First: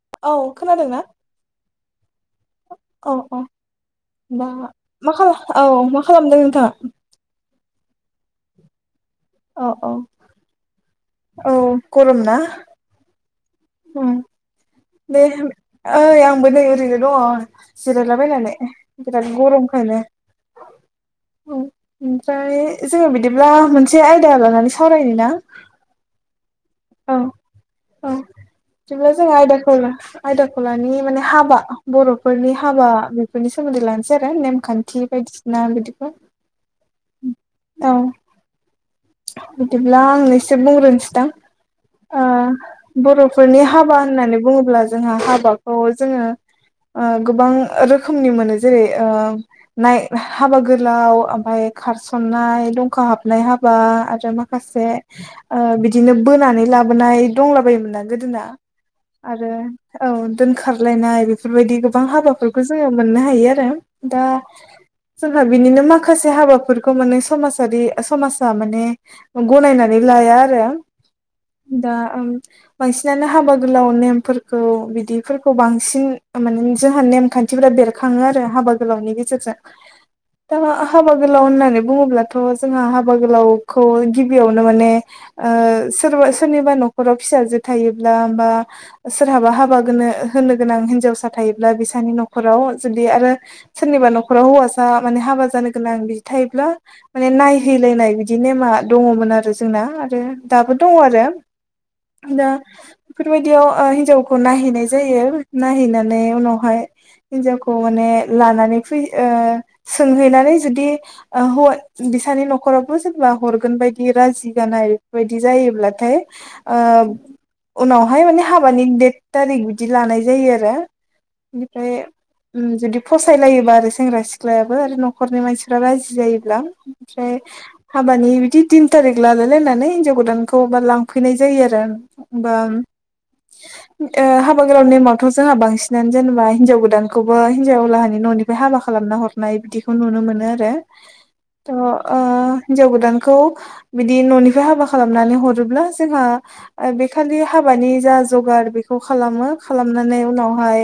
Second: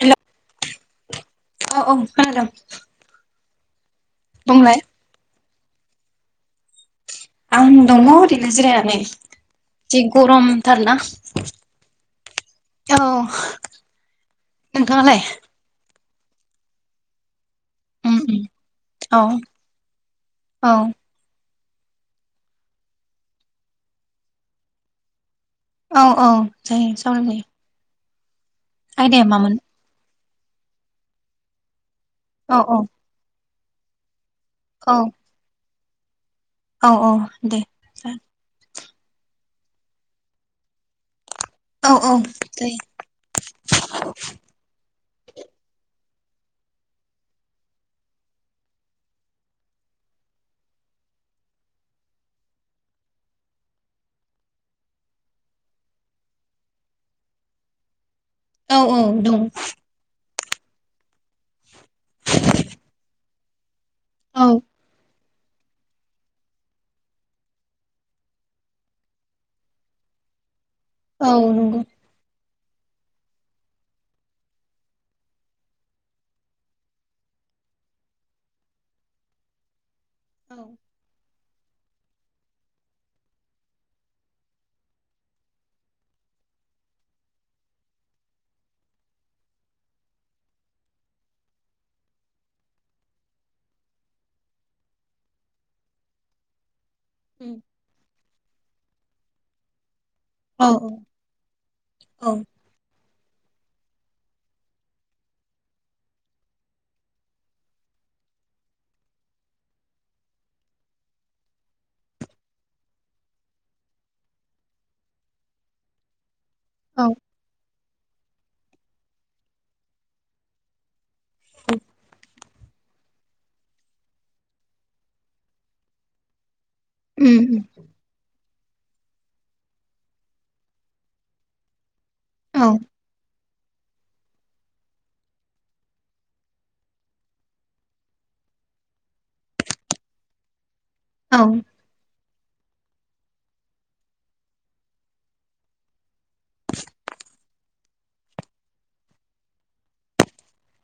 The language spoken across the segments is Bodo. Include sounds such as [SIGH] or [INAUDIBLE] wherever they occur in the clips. हेल' औ खोनादों ना [UNINTELLIGIBLE] दा बुंलाय मा खालाम औ मा खालामदों नोंथाङा। आं दङ ओरैनो जिरायनानै औ औ जि गरमथारना औ गरम ना औ उम नोंथाङालाय दे ओइ आंबो नै ओरैनो दङ'। उम उम जिरायलाबायनानै औ बिराद गरमखायनो औ उम ओमफाय जोङो बिदिब्ला मोनसे आयदा लानानै सावरायनो ना औ औ जायो औ सावरायजायो औ बिदिब्ला आयदाया जों मामोन आयदाखौ आयदाखौ लानि माने हाबा बर'फोरनि औ औ हाबा बेफोरनि सोमोन्दै लानोसै आरो औ नेमखान्थि बायदिसिना बिदिखौ औ औ दे औ जागोन बिदिब्ला आं एसे बुंग्रोनोसै दां औ औ दे ओ बर'फोरनि हाबा होननानै बुङोब्ला जों जोंहा हाबाखौ जोङो। ओ गोबां रोखोमनि मोनो जेरै ओ नाय हाबा गोलाव ओमफाय खारसनाय दंखा हाबनाय हा बा आरो माखासे ओ बिदिनो बोनानै लाबोनाय दंलाबायोमोन आरो गोदाना औ औ दं आरो औ दोनखारलायनाय बेफोरबायदि बां हाबाफोरखौ जोङो मोननो हायो आरो औ जोंहा बिनिनो माखासे हाबाफोरखौ माने समाजारि समाज माने गनायनानै लाया आरो औ नंगौ दा आं बांसिनानो हाबा गोलाव नेमफोरखौ बिदिफोरखौ बांसिन माने जोंहा नेमखान्थिफोरा बेरखाङो आरो हाबा गोलावनि गेजेरजों औ दा हाबा गोलाव होननानै बुङोब्लाथ' जोंहा हा हाबा गोलावखौ गिबियावनो माने ओ सोरबा सोरनिबा न'खराव फिसाजो थायोब्ला बा बा सोरहाबा हाबा गोनो होनो गोनां हिनजावसा थायोब्ला बिसोरनि न'खराव जुदि आरो सोरनिबा न'खराव हौवासा माने हाबा जानो गोनां बिदि थायोब्ला माने उम नायहैलायनाय बिदि नेमा दङमोन आरो जोंना आरो औ दाबो दङ आरो औ दा बेफोरबायदियाव हिनजावखौ नायहैनाय जायो नायहैनानै उनावहाय हिनजावखौ माने माने लानानै फैयो ओ सोंहैनानै जुदि ओ हौवानि बिसानि न' खरावबो सोरबा हरगोन बायदि राजि गानायबेफोरबायदि जायोब्लाथाय ओ औ उनावहाय माने हाबानि देट थारिख बिदि लानाय जायो आरो बेनिफाय उम जुदि फसायलायोबा आरो सेंग्रा सिख्लायाबो आरो न'खरनि मानसिफ्रा राजि जायोब्ला ओमफाय उम उम हाबानि बिदि तिन थारिख लालाय लायनानै हिनजाव गोदानखौ लांफैनाय जायो आरो औ बाम ओ हाबा गोलाव नेमावथ' जोंहा बांसिनानो जेनेबा हिन्जाव गोदानखौबो हिनजावलाहानि न'निफ्राय हाबा खालामो। सानना हरनाय बिदिखौ नुनो मोनो आलो औ ओ हिजाव गोदानखौ बिदि न'निफ्राय हाबा खालामनानै हरोब्ला जोंहा ओ बे फोरनि हाबानि जा जगार बेखौ खालामो खालामनानै उनावहाय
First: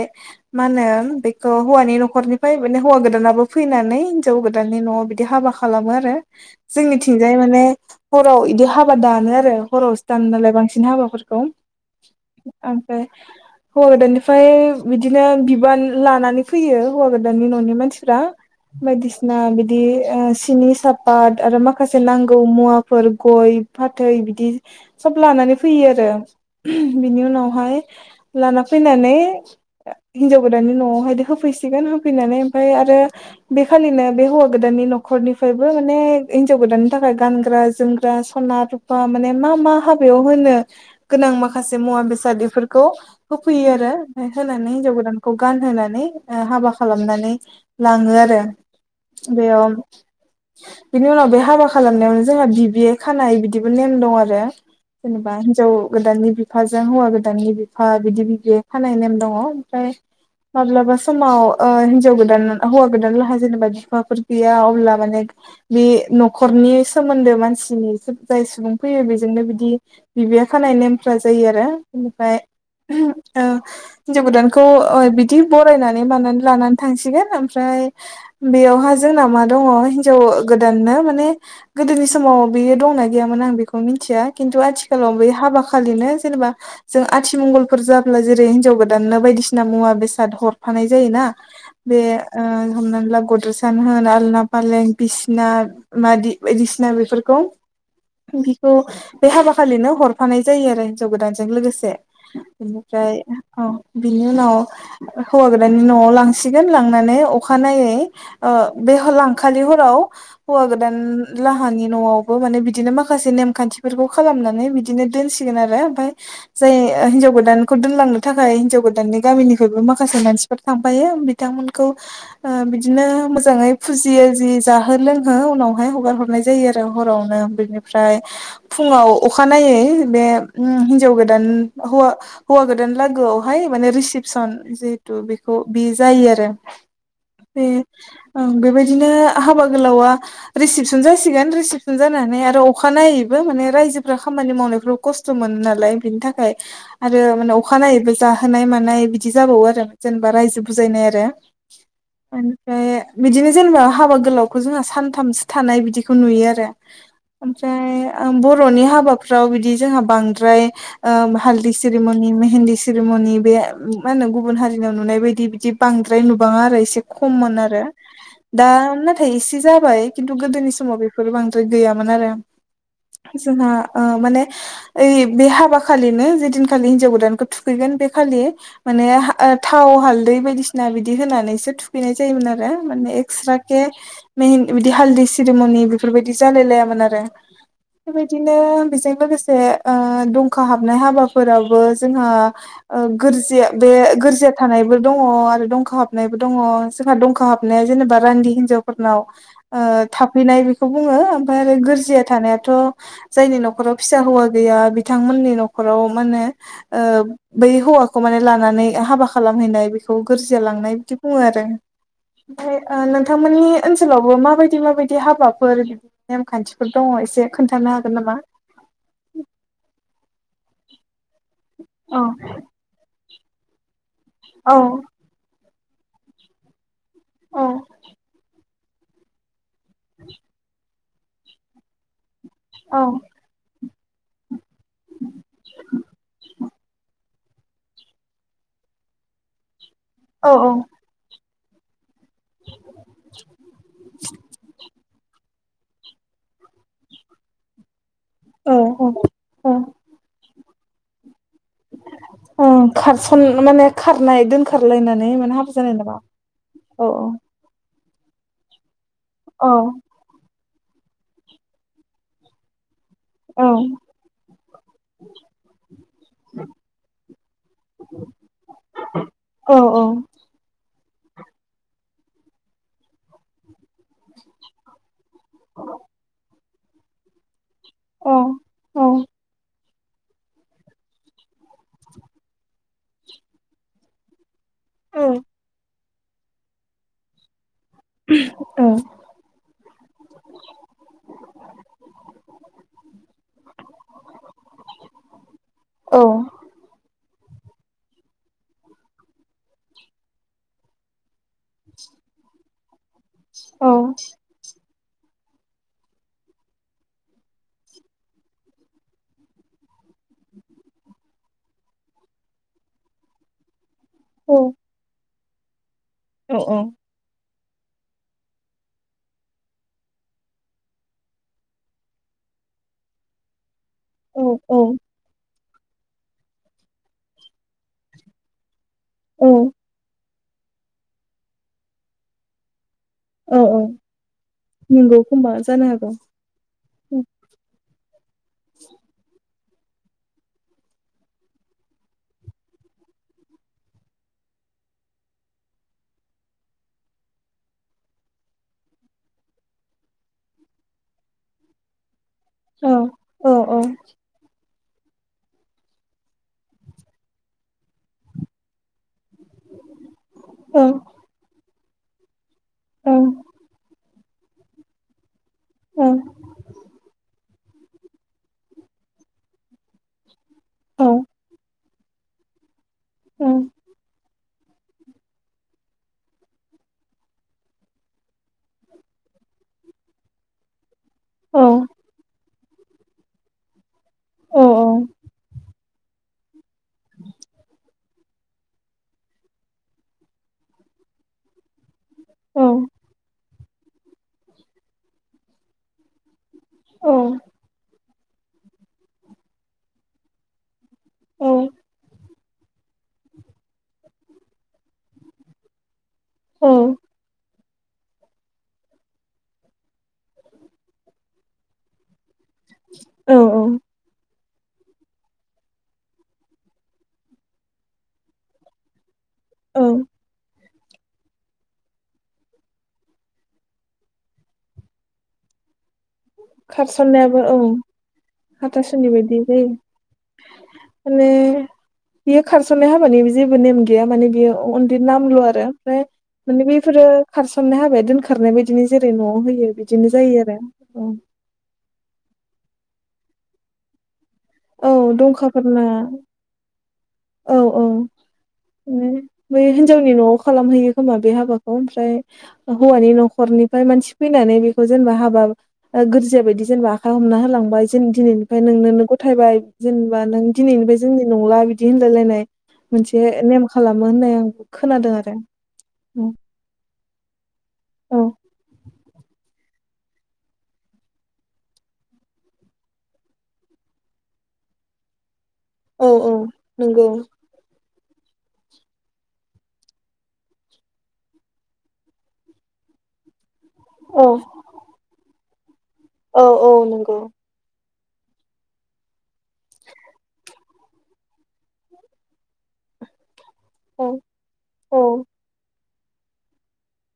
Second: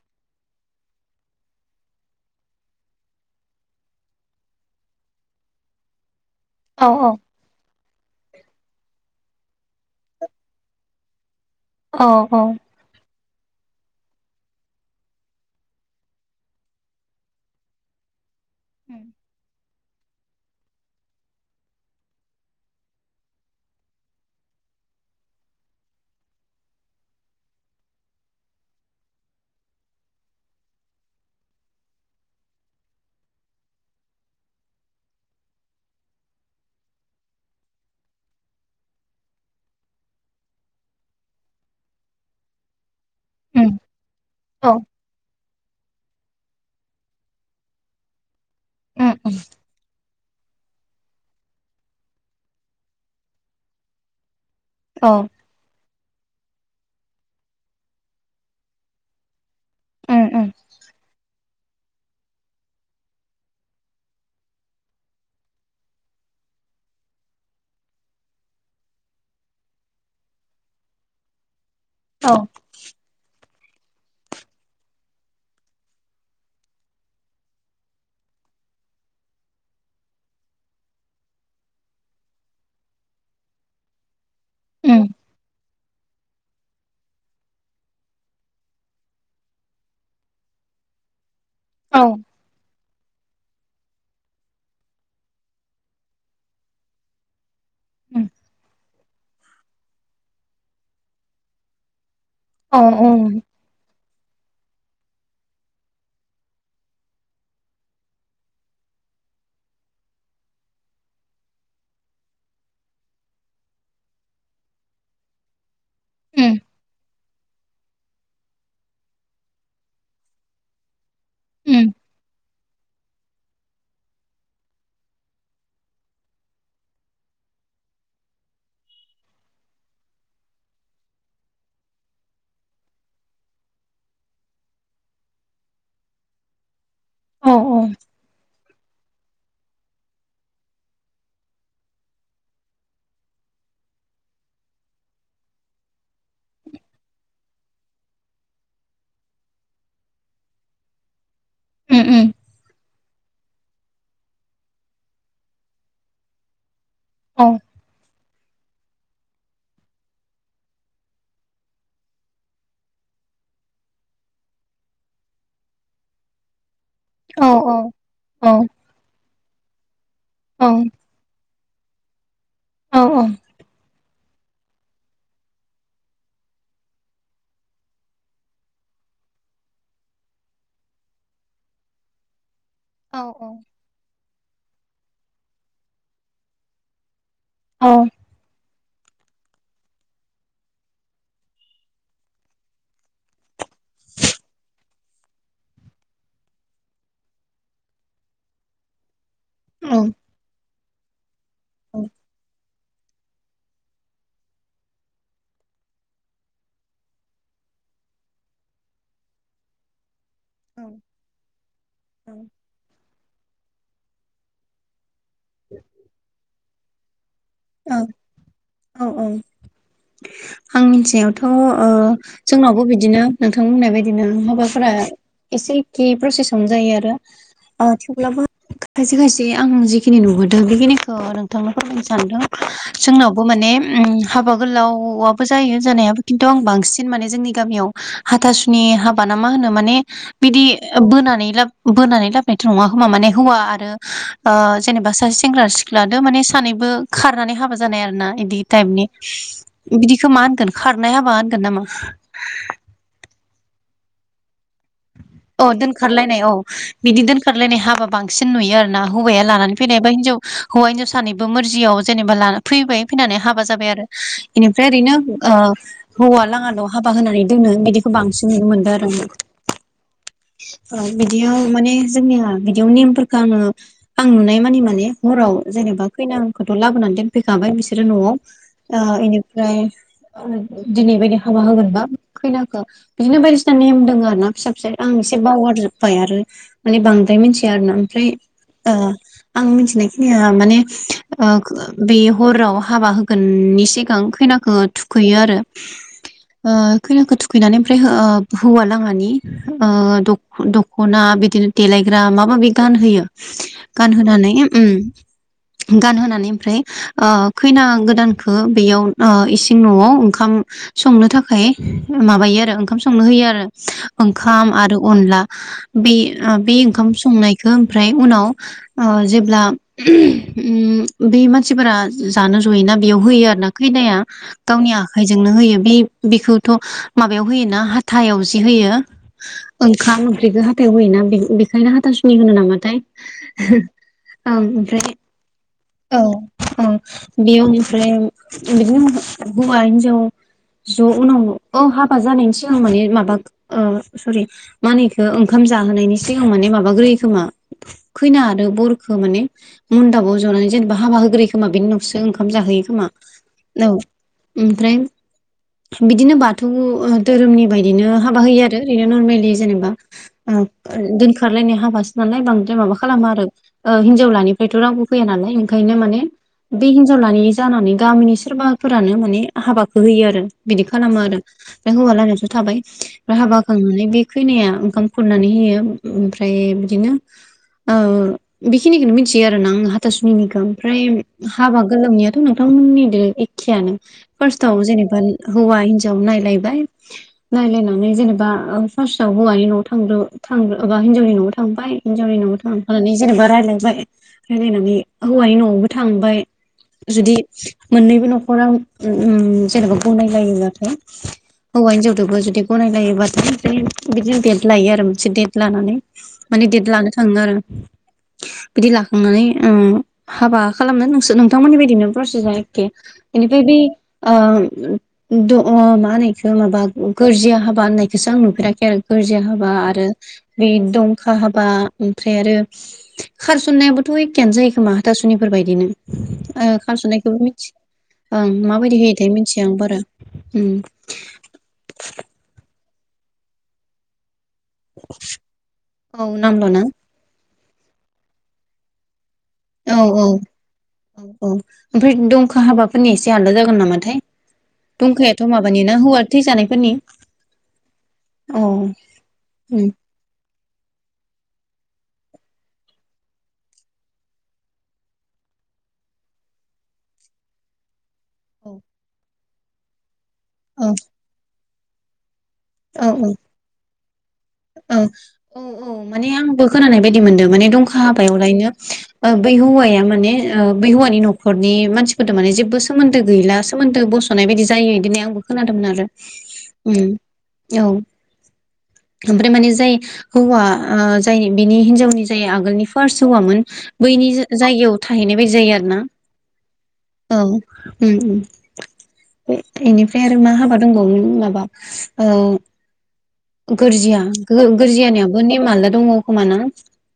माने खौ हौवानि न'खरनिफ्राय माने हौवा गोदानाबो फैनानै हिनजाव गोदाननि न'आव बिदि हाबा खालामो आरो औ जोंनिथिंजाय माने हराव इदि हाबादा ङो आरो हराव सो दानोनालाय बांसिन हाबाफोरखौ औ औ ओमफाय। हौवा गोदाननिफ्राय बिदिनो बिबान लानानै फैयो हौवा गोदाननि न'नि मानसिफ्रा। उम बायदिसिना बिदि ओ सिनि सार। ओ आरो माखासे नांगौ मुवाफोर गय फाथै बिदि सब लानानै फैयो आरो। ओ बिनि उनावहाय लाना फैनानै ओ हिनजाव गोदाननि न'आव। [INAUDIBLE] होफैसिगोन होफैनानै ओमफाय आरो बेखालिनो बे हौवा गोदाननि न'खनिफ्राय। बो माने हिन्जाव गोदाननि थाखाय गानग्रा जोमग्रा सना रुफा माने मा मा हाबायाव होनो गोनां माखासे मुवा बेसाद बिफोरखौ होफैयो उम आरो ओमफाय होनानै औ हिनजाव गोदानखौ। गानहोनानै ओ हाबा खालामनानै लाङो आरो। उम बेयाव। बिनि उनाव बे हाबा खालामनायावनो जोंहा बिबि खानाय बिदिबो नेम दं आरो। औ जेनेबा हिनजाव गोदाननि बि। फाजों हौवा गोदाननि बिफा बिदि बिबि खानाय नेम दङ। फाय उम उम माब्लाबा समाव। ओ हिन्जाव गोदान हौवा गोदान लाहा जेनेबा फिफाफोर गैया अब्ला माने। बि न'खरनि सोमोन्दो मानसिनि जाय सुबुं फैयो बेजोंनो बिदि बिबि। बे खानाय नेमफ्रा जायो आरो औ बेनिफाय औ। हिनजाव गोदानखौ ओ बिदि बरायनानै मानानै लानानै थांसिगोन ओमफ्राय बे। बेयावहा जोंना मा दङ हिन। जौ गोदाननो माने गोदोनि समाव बियो दंना गैयामोन आं बेखौ मिथिया। खिन्थु उम आथिखालाव बे हाबा खालिनो। जेनेबा जों आथिमंगलफोर जाब्ला जेरै हिनजाव गोदाननो बायदिसिना मुवा बेसाद हरफानाय जाय ना। बे औ ओ हमनानै गद्रेसानो होन आलना फालें। बिसिना मादि बायदिसिना बेफोरखौ। उम बिखौ बे हाबा खालिनो हरफानाय जायो आरो हिनजाव गोदानजों लोगोसे। औ बेनिफ्राय उम औ। बिनि उनाव हो हौवा गोदाननि न'आव लांसिगोन लांनानै अखानायै ओ। एहोलांखालि। [INAUDIBLE] फ्राव हौवा गोदान लाहानि न'आवबो माने बिदिनो माखासे नेम खान्थिफोरखौ खालामनानै। बिदिनो दोनसिगोन आरो ओमफाय उम जाय ओ हिनजाव। गोदानखौ दोनलांनो थाखाय हिनजाव गोदाननि गामिनिफायबो माखासे मानसिफोर थांफायो बि। बिथांमोनखौ उम ओ बिदिनो मोजाङै फुजियो जि। जाहो लोंहो उनावहाय हगार हरनाय जायो आरो हरावनो बेनिफ्राय फुङाव अखानायनायै। [INAUDIBLE] बे उ हिनजाव गोदान हौवा-हौवा गोदान लागोआवहाय माने रिसिपसन। जिहेथु बेखौ बि जायो आरो औ बे ओं बेबायदिनो। हाबा गोलावा रिसिपसन जासिगोन रिसिपसन जानानै आरो अखानाययैबो माने रायजोफोरा खाम। मानि मावनायाव खस्थ' मोनो नालाय बिनि थाखाय आरो मानाव अखानायैबो जाहोनाय मानाय बिदि। जाबावो आरो जेनेबा रायजो बुजायनाय आरो उम उम ओंफ्राय बिदिनो जेनेबा हाबा। गोलावखौ जोंहा सानथामसो थानाय बिदिखौ नुयो आरो औ ओमफ्राय। ओम बर'नि हाबाफ्राव बिदि जोंहा बांद्राय ओ हालदै सिरीमनि मेहेन्दी सिरीमनि। मोनि बे मा होनो गुबुन हारिनाव नुनाय बायदि बिदि बांद्राय नुबाङा आरो एसे। औ खममोन औ आरो औ दा नाथाय एसे जाबाय खिन्थु औ गोदोनि समाव बेफोर बां। बो गैयामोन आरो औ जोंहा। ओ माने ओइ बे हाबा खालिनो जेदिनखालि हिनजाव गोदानखौ थुखैगोन बे खालि मोन। माने हा थाव हालदै बायदिसिना बिदि होनानैसो थुखैनाय जायोमोन आरो। माने औ एक्स्राके मेहिनन बिदि हालदै सिरीमनि बेफोरबायदि जालाय लायामोन आरो। बेबादिनो। [INAUDIBLE] गोरजया थानायबो दङ आरो दंखा हाबनायबो दङ। जोंहा दंखा हाबनाया जेनेबा रान्दि हिनजाव फोरनाव ओ थाफैनाय बेखौ बुङो। ओमफ्राय आरो गोरजिया थानायाथ' जायनि न'खराव फिसा हौवा गैया, बिथांमोननि न'खराव मान होने ओ बै हौ हौवाखौ माने लानानै हाबा खालामहैनाय बे खौ गोरजिया औ लांनाय बिदि बुङो आरो। ओमफ्राय नोंथांमोननि ओनसोलावबो माबायदि माबायदि हाबाफोर नेमखान्थिफोर दङ एसे खोन्थानो हागोन औ नामा? औ आं मिथिनायावथ' ओ औ जोंनावबो बिदिनो नोंथांमोननाय बायदि बिदिनो औ माबाफोरा एसेखेै प्रसेसावनो जायो आरो औ आ थेवब्लाबो खायसे खायसे आं जिखिनि नुहुरदों बेखिनिखौ नोंथांनो फोरमायनो सानदों जोंनावबो माने उम हाबा गोलावबो जायो जानायाबो खिन्थु आं बांसिन माने जोंनि गामि आव हाथासुनि हाबा मा होनो माने औ बिदि बोनानै लाबो नायथ' नङा होमा माने हौवा आरो ओ जेनेबा सासे सेंग्रा सिख्लाद माने सानैबो खारनानै हाबा जानाय आरो ना बिदि टाइपनि औ बिदिखौ मा होनगोन खारनाय हाबा होन खारसन माने खारनायोन दोनखारनाय औ दोनखारलायनाय औ औ बिदि दोनखारलायनाय हाबा बांसिन नुयो आरोना हौवाया औ लानानै फैनाया हिनजाव हौवा हिनजाव सानैबो मोरजियाव जेनेबा लाना फैबाय फैनानै औ हाबा जाबाय आरो एनिफ्राय ओरैनो ओ हौवा लाङाल' हाबा होनानै दोननो बिदिखौ बांसिन नुनो मोनदों आरो आ औ औ औ बिदियाव माने जोंनिया बिदियाव नेमफोरखौ आङो आं नुनाय मानि माने हराव जेनेबा खैनाखौथ' लाबोनानै दोनफैखाबाय बिसोरो न'आव औ औ इनिफ्राय दिनै बायदि हाबा होगोनबा खैनाखौ बिदिनो बायदिसिना नेम दोङ आरो ना फिसा फिसा आं एसे बावगारजोबबाय आरो माने बांद्राय मिथिया आरोना ओमफ्राय ओ आं मिथिनाय खिनि आ माने बे हराव हाबा होगोन सिगां खै थुखैयो आरो औ ओ खैनाखौ खैनानै ओमफ्राय ओ हौवा लाङानि ओ दख'ना बिदिनो देलायग्रा मा माबि गानहोयो औ गानहोनानै उम [INAUDIBLE] गानहोनानै ओमफ्राय ओ खैना गोदानखौ बेयाव ओ इसिं न'आव ओंखाम संनो थाखाय माबायो आरो ओंखाम संनो होयो आरो ओंखाम आरो अनला बे ओ औ बे ओंखाम संनाय ओमफ्राय उनाव ओ जेब्ला उम बे मानसिफोरा जानो जयोना बेयाव खैनाया गावनि आखायजोंनो होयो बे बेखौथ' माबायाव होयोना हाथायाव जि होयो ओंखाम संख्रिखौ हाथायाव होयोना बेखायनो हाथासुनि होनो नामाथाय औ औ ओं ओमफ्राय नंगौ खोमा जानो हागौ औ औ बेयाव ओमफ्राय बिदिनो हौवा हिनजाव ज' उनाव औ हाबा जानायनि सिगां माने माबा ओ सरि मानो एखौ ओंखाम जाहोनायनि सिगाङां माने माबाग्रोयो खोमा खैनो हादों बफ मोनाव जनानै जेनेबा हाबा होग्रोयो खोमा बेनिनावसो ओंखाम जाहैयो औ खोमा औ ओमफ्राय बिदिनो बाथौ धोरोमनि बायदिनो हाबा होयो आरो ओरैनो नरेला औ जेनेबा हाबासो नालाय बांद्राय माबा खालामो आरो ओ हिनजावलानिफ्रायथ' रावबो फैया नालाय ओंखायनो औ माने बे हिनजावलानि जानानै गामिनि सोरबाफोरानो माने हाबाखौ होयो आरो बिदि औ खालामो आरो फ्राय हौवा लायनाय' थ हाबानानै बे खैनाया ओंखाम खुरनानै होयो ओमफ्राय बिदिनो ओ बेखिनिखौनो मिथियो आर ना आं हाथासुनिनिखौ। ओमफ्राय हाबा गोलोमनियाथ' न नोंथांमोननिदो एखेयानो फारसताव जेनेबा हौवा हिनजाव नायलायबाय नायला माने जेनेबा फार्स्टआव हौवानि न'आव थाग्रोबाय हिनजावनि न'आव थांबाय हिनजावनि न'आव थांफानानै जेनेबा रायजलायबाय रायज्लायनानै हौवानि न'आवबो थांबाय जुदि मोननैबो न'खरा उ उ जेनेबा गनायलायोब्लाथाय हौवा हिनजावदोबो गनायलायोबथाय बिदिनो डेट लायो आरो मोनसे डेट लानानै माने डेट लानो थाङो आरो। बिदि लाखांनानै उ हाबा खालामनो नोंसोर, नोंथांमोननि बायदिनो फ्रेस औ [UNINTELLIGIBLE] बेनिफ्राय बै ओ द' ओ मा होनो बेखो माबा गोरजिया हाबा होननायखौसो आं नुफेराखै आरो। गोरजिया हाबा औ आरो बे दंखा हाबा, ओमफ्राय आरो खारसननायाबोथ' एखेयानो जायो खोमा हाथासुनिफोर बायदिनो ओ खारसननायाबो खारस'नायखौबो औ मिथि ओं माबायदि हाथासुनि होयोथाय बायदि मिथिया जायो आं बारा उ बेयो खार स'ननाय हाबानि जेबो नेम गैया माने बे उ नामल' आरो ओमफ्राय औ माने नामल' ना बेफोरो खारस'ननाय हाबाय दोनखारनाय बायदिनो जेरै न'आव होयो औ बिदिनो औ जायो आरो औ ओमफ्राय दंखा हाबाफोरनि एसे आलादा जागोन नामाथाय? औ दंखायाथ' माबानि दंखाफोरना ना हौवा थैजानायफोरनि। औ उम बे हिनजावनि न'आव खालामहैयो खोमा बे हाबाखौ, ओमफ्राय हौवानि न'खरनिफ्राय मानसि फैनानै बेखौ जेनेबा हाबा ओ गोरजिया बायदि जेनेबा आखाइ हमना होलांबाय जेनबा दिनैनिफ्राय औ नोंनो गथायबाय, जेनेबा नों दिनैनिफ्राय जोंनि नंला बिदि होनलायलायनाय मोनसे औ नेम खालामो होननाय आं। औ खोनादों आरो औ औ माने आंबो खोनानाय बायदि मोनदों माने दंखा औ हाबायावलायनो। बै हौवाया माने बै हौवानि नखरनि मानसिफोरदो माने जेबो सोमोन्दो गैला सोमोनदो बस' नाय बायदि जायो इदि होननाय आंबो खोनादोंमोन आरो औ औ नंगौ ओ औ। ओमफ्राय माने जाय हौवा, ओ जाय बिनि हिनजावनि, जाय आगोलनि फार्स्ट हौवामोन बैनि जायगायाव थाहैनाय बायदि जायो आरो ना औ औ नंगौ उ उ इनिफ्राय आरो मा हाबा दंबावोमोन माबा ओ गोरजिया, गो औ गोरजियानियाबो नेम आलदा दङ खोमा ना?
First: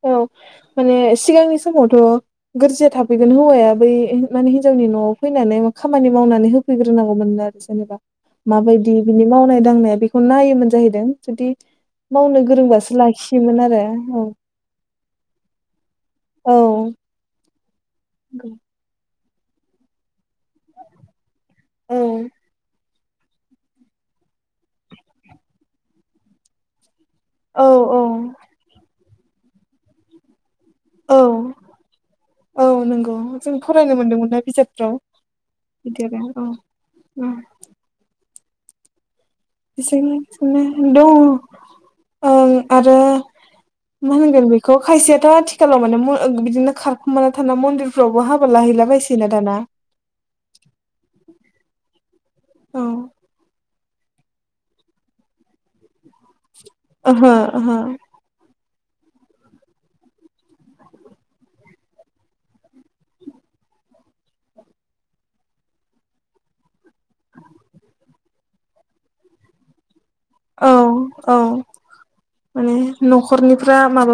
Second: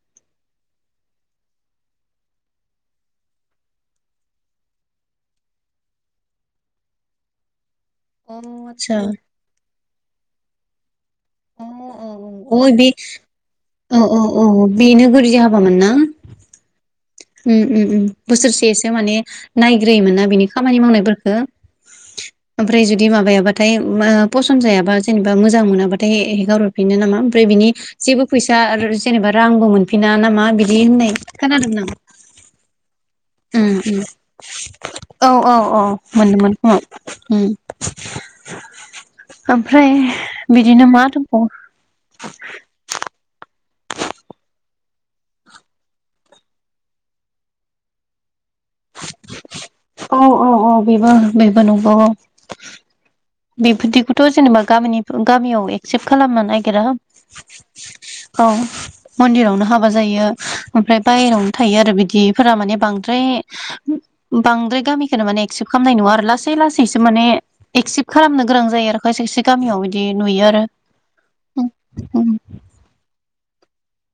औ माने सिगांनि समावथ' गोरजिया थाफैगोन हौवाया बै माने हिनजाव नि न'आव फैनानै खामानि मावनानै होफैग्रोनांगौमोननो आरो। जेनेबा अ माबायदि आतसा बिनि मावनाय-दांनाया बेखौ नायोमोन जाहैदों। जुदि, अ मावनो अ अ बे गोरोंबासो लाखियोमोन आरो औ। बेनो गोरजिया हाबामोन ना। औ। उ-उ-उ बोसोरसेसो माने नायग्रोयोमोन ना बिनि। खामानि मावनायफोरखो ओमफ्राय जुदि बिदि माबायाबाथाय फसन्द जायाबा, जेनेबा मोजां मोनाबाथाय हगारहरफिनो नामा? ओमफ्राय औ बिनि औ जेबो फैसा आरो जेनेबा रांबो मोनफिना नामा बिदि होननाय औ खोनादों मोन आं। औ नोंगौ। ओ ओ औ औ औ बिदि आरो औ मोनदोंमोन औ फुङाव। [INAUDIBLE] [INAUDIBLE] बिनोनो दं दंबावो ओं आरो [UNINTELLIGIBLE] मा होनगोन बेखौ खायसेयाथ' आथिखालाव माने बिदिनो खारखुमाना थानाय मन्दिरफ्रावबो हाबा लाहैलाबायायसै ना दाना [INAUDIBLE] औ औ औ बेबो बेबो नंगौ औ औ बेफोरदिखौथ' जेनेबा गामिनि गामियाव एक्सेप्ट खालामनो नागिरा ओहो ओहो औ मन्दिरावनो हाबा जायो ओमफ्राय बायेरायावनो थायो आरो बिदिफोरा माने बांद्राय बांद्राय गामिखौनो माने एक्सेप्ट खालामनाय नुवा आरो लासै लासै सो माने एक्सेप्ट खालामनो गोनां जायो आरो खायसे खायसे गामियाव बिदि नुयो औ औ आरो माने न'खरनिफ्रा माबा